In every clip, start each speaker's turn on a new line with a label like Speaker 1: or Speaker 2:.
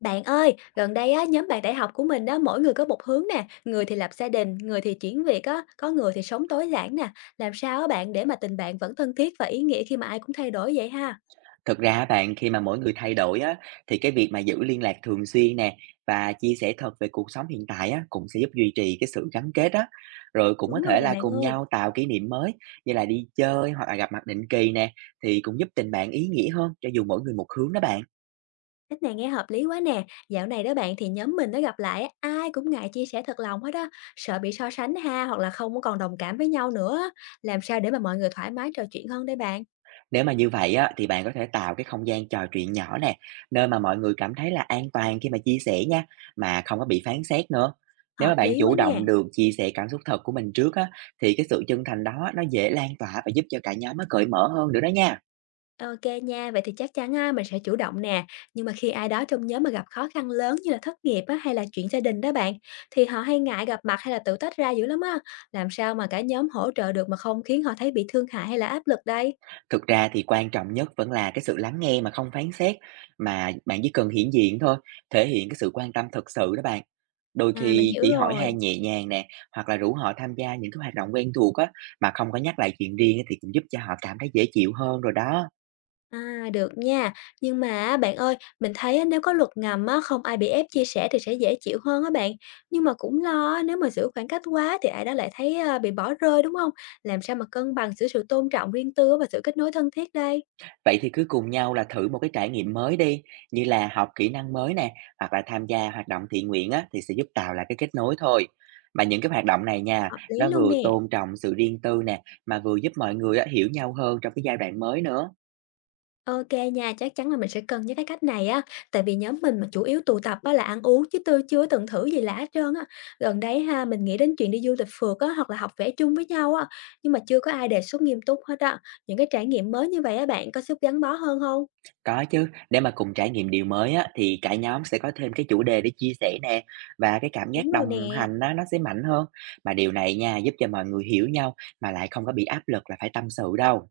Speaker 1: Bạn ơi, gần đây á, nhóm bạn đại học của mình đó mỗi người có một hướng nè, người thì lập gia đình, người thì chuyển việc á, có người thì sống tối giản nè. Làm sao á bạn để mà tình bạn vẫn thân thiết và ý nghĩa khi mà ai cũng thay đổi vậy ha?
Speaker 2: Thực ra á bạn, khi mà mỗi người thay đổi á, thì cái việc mà giữ liên lạc thường xuyên nè và chia sẻ thật về cuộc sống hiện tại á, cũng sẽ giúp duy trì cái sự gắn kết á. Rồi cũng có
Speaker 1: Đúng rồi
Speaker 2: thể
Speaker 1: nè
Speaker 2: là
Speaker 1: bạn
Speaker 2: cùng
Speaker 1: ơi,
Speaker 2: nhau tạo kỷ niệm mới, như là đi chơi hoặc là gặp mặt định kỳ nè, thì cũng giúp tình bạn ý nghĩa hơn cho dù mỗi người một hướng đó bạn.
Speaker 1: cách này nghe hợp lý quá nè. Dạo này đó bạn thì nhóm mình nó gặp lại á, ai cũng ngại chia sẻ thật lòng hết á, sợ bị so sánh ha hoặc là không có còn đồng cảm với nhau nữa á. Làm sao để mà mọi người thoải mái trò chuyện hơn đây bạn?
Speaker 2: Nếu mà như vậy á, thì bạn có thể tạo cái không gian trò chuyện nhỏ nè, nơi mà mọi người cảm thấy là an toàn khi mà chia sẻ nha, mà không có bị phán xét nữa. Nếu
Speaker 1: Hợp
Speaker 2: mà bạn
Speaker 1: lý quá
Speaker 2: chủ
Speaker 1: nè.
Speaker 2: động được chia sẻ cảm xúc thật của mình trước á, thì cái sự chân thành đó nó dễ lan tỏa và giúp cho cả nhóm nó cởi mở hơn nữa đó nha.
Speaker 1: OK nha, vậy thì chắc chắn á, mình sẽ chủ động nè. Nhưng mà khi ai đó trong nhóm mà gặp khó khăn lớn như là thất nghiệp á, hay là chuyện gia đình đó bạn, thì họ hay ngại gặp mặt hay là tự tách ra dữ lắm á. Làm sao mà cả nhóm hỗ trợ được mà không khiến họ thấy bị thương hại hay là áp lực đây?
Speaker 2: Thực ra thì quan trọng nhất vẫn là cái sự lắng nghe mà không phán xét, mà bạn chỉ cần hiện diện thôi, thể hiện cái sự quan tâm thực sự đó bạn. Đôi
Speaker 1: À, mình
Speaker 2: khi
Speaker 1: hiểu
Speaker 2: chỉ hỏi
Speaker 1: rồi.
Speaker 2: han nhẹ nhàng nè, hoặc là rủ họ tham gia những cái hoạt động quen thuộc á, mà không có nhắc lại chuyện riêng á, thì cũng giúp cho họ cảm thấy dễ chịu hơn rồi đó.
Speaker 1: À, được nha. Nhưng mà á, bạn ơi, mình thấy á, nếu có luật ngầm á, không ai bị ép chia sẻ thì sẽ dễ chịu hơn á bạn. Nhưng mà cũng lo á, nếu mà giữ khoảng cách quá thì ai đó lại thấy à, bị bỏ rơi đúng không? Làm sao mà cân bằng giữa sự tôn trọng riêng tư và sự kết nối thân thiết đây?
Speaker 2: Vậy thì cứ cùng nhau là thử một cái trải nghiệm mới đi, như là học kỹ năng mới nè, hoặc là tham gia hoạt động thiện nguyện á, thì sẽ giúp tạo lại cái kết nối thôi. Mà những cái hoạt động này nha,
Speaker 1: Hợp lý
Speaker 2: nó
Speaker 1: luôn
Speaker 2: vừa
Speaker 1: nè.
Speaker 2: tôn trọng sự riêng tư nè, mà vừa giúp mọi người á, hiểu nhau hơn trong cái giai đoạn mới nữa.
Speaker 1: OK nha, chắc chắn là mình sẽ cân nhắc cái cách này á, tại vì nhóm mình mà chủ yếu tụ tập á là ăn uống chứ tôi chưa từng thử gì lạ hết trơn á. Gần đấy ha, mình nghĩ đến chuyện đi du lịch phượt á, hoặc là học vẽ chung với nhau á, nhưng mà chưa có ai đề xuất nghiêm túc hết á. Những cái trải nghiệm mới như vậy á bạn có sức gắn bó hơn không?
Speaker 2: Có chứ, để mà cùng trải nghiệm điều mới á, thì cả nhóm sẽ có thêm cái chủ đề để chia sẻ nè, và cái cảm
Speaker 1: Đúng
Speaker 2: giác
Speaker 1: rồi
Speaker 2: đồng
Speaker 1: nè.
Speaker 2: hành á, nó sẽ mạnh hơn. Mà điều này nha, giúp cho mọi người hiểu nhau, mà lại không có bị áp lực là phải tâm sự đâu.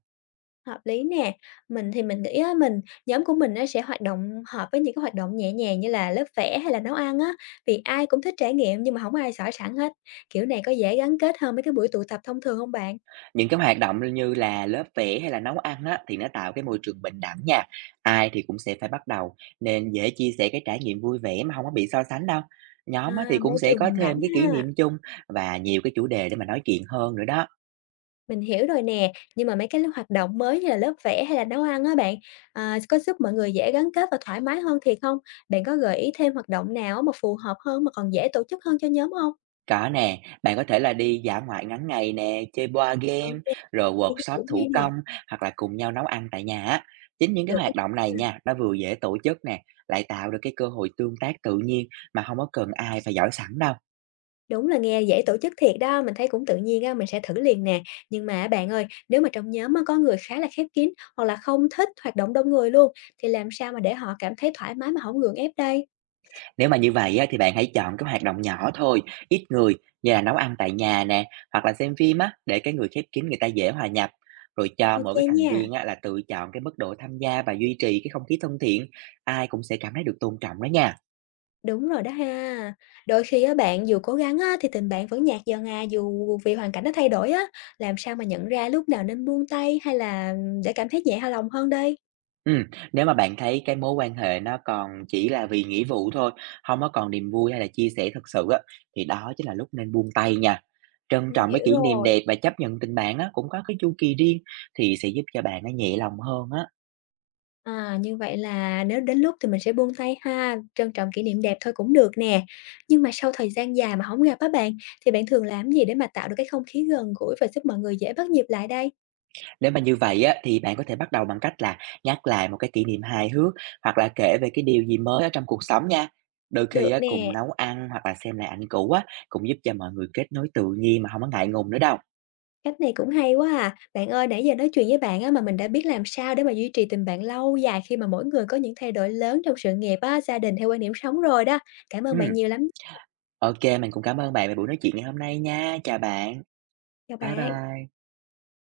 Speaker 1: Hợp lý nè. Mình nghĩ á, nhóm của mình á, sẽ hoạt động hợp với những cái hoạt động nhẹ nhàng như là lớp vẽ hay là nấu ăn á, vì ai cũng thích trải nghiệm nhưng mà không ai giỏi sẵn hết. Kiểu này có dễ gắn kết hơn mấy cái buổi tụ tập thông thường không bạn?
Speaker 2: Những cái hoạt động như là lớp vẽ hay là nấu ăn á, thì nó tạo cái môi trường bình đẳng nha. Ai thì cũng sẽ phải bắt đầu, nên dễ chia sẻ cái trải nghiệm vui vẻ mà không có bị so sánh đâu. Nhóm á, thì
Speaker 1: À,
Speaker 2: cũng
Speaker 1: môi
Speaker 2: sẽ
Speaker 1: trường
Speaker 2: có
Speaker 1: bình đẳng
Speaker 2: thêm cái kỷ
Speaker 1: ha.
Speaker 2: niệm chung và nhiều cái chủ đề để mà nói chuyện hơn nữa đó.
Speaker 1: Mình hiểu rồi nè, nhưng mà mấy cái hoạt động mới như là lớp vẽ hay là nấu ăn á bạn, à, có giúp mọi người dễ gắn kết và thoải mái hơn thiệt không? Bạn có gợi ý thêm hoạt động nào á mà phù hợp hơn mà còn dễ tổ chức hơn cho nhóm không?
Speaker 2: Có nè, bạn có thể là đi dã ngoại ngắn ngày nè, chơi board game,
Speaker 1: OK,
Speaker 2: rồi
Speaker 1: cái mấy ý
Speaker 2: workshop
Speaker 1: tưởng hay
Speaker 2: thủ
Speaker 1: nè,
Speaker 2: công, hoặc là cùng nhau nấu ăn tại nhà á. Chính những cái
Speaker 1: được.
Speaker 2: hoạt động này nha, nó vừa dễ tổ chức nè, lại tạo được cái cơ hội tương tác tự nhiên mà không có cần ai phải giỏi sẵn đâu.
Speaker 1: Đúng là nghe dễ tổ chức thiệt đó, mình thấy cũng tự nhiên á, mình sẽ thử liền nè. Nhưng mà á bạn ơi, nếu mà trong nhóm á có người khá là khép kín hoặc là không thích hoạt động đông người luôn, thì làm sao mà để họ cảm thấy thoải mái mà không gượng ép đây?
Speaker 2: Nếu mà như vậy á, thì bạn hãy chọn các hoạt động nhỏ thôi, ít người, như là nấu ăn tại nhà nè, hoặc là xem phim á, để cái người khép kín người ta dễ hòa nhập. Rồi cho mỗi
Speaker 1: OK
Speaker 2: cái thành
Speaker 1: nha.
Speaker 2: viên á, là tự chọn cái mức độ tham gia và duy trì cái không khí thân thiện, ai cũng sẽ cảm thấy được tôn trọng đó nha.
Speaker 1: Đúng rồi đó ha. Đôi khi á bạn dù cố gắng á thì tình bạn vẫn nhạt dần à, dù vì hoàn cảnh nó thay đổi á. Làm sao mà nhận ra lúc nào nên buông tay hay là để cảm thấy nhẹ lòng hơn đây?
Speaker 2: Ừ, nếu mà bạn thấy cái mối quan hệ nó còn chỉ là vì nghĩa vụ thôi, không có còn niềm vui hay là chia sẻ thật sự á, thì đó chính là lúc nên buông tay nha. Trân
Speaker 1: Mình
Speaker 2: trọng cái
Speaker 1: hiểu
Speaker 2: kỷ niệm
Speaker 1: rồi.
Speaker 2: đẹp và chấp nhận tình bạn á, cũng có cái chu kỳ riêng, thì sẽ giúp cho bạn nó nhẹ lòng hơn á.
Speaker 1: À, như vậy là nếu đến lúc thì mình sẽ buông tay ha, trân trọng kỷ niệm đẹp thôi cũng được nè. Nhưng mà sau thời gian dài mà không gặp á bạn, thì bạn thường làm gì để mà tạo được cái không khí gần gũi và giúp mọi người dễ bắt nhịp lại đây?
Speaker 2: Nếu mà như vậy á, thì bạn có thể bắt đầu bằng cách là nhắc lại một cái kỷ niệm hài hước, hoặc là kể về cái điều gì mới ở trong cuộc sống nha. Đôi khi
Speaker 1: Được
Speaker 2: á, cùng
Speaker 1: nè,
Speaker 2: nấu ăn hoặc là xem lại ảnh cũ á, cũng giúp cho mọi người kết nối tự nhiên mà không có ngại ngùng nữa đâu.
Speaker 1: cách này cũng hay quá à. Bạn ơi, nãy giờ nói chuyện với bạn á, mà mình đã biết làm sao để mà duy trì tình bạn lâu dài khi mà mỗi người có những thay đổi lớn trong sự nghiệp á, gia đình hay quan điểm sống rồi đó. Cảm ơn bạn
Speaker 2: Ừm.
Speaker 1: nhiều lắm.
Speaker 2: OK, mình cũng cảm ơn bạn về buổi nói chuyện ngày hôm nay nha. Chào bạn.
Speaker 1: Chào
Speaker 2: Bye
Speaker 1: bạn.
Speaker 2: bye.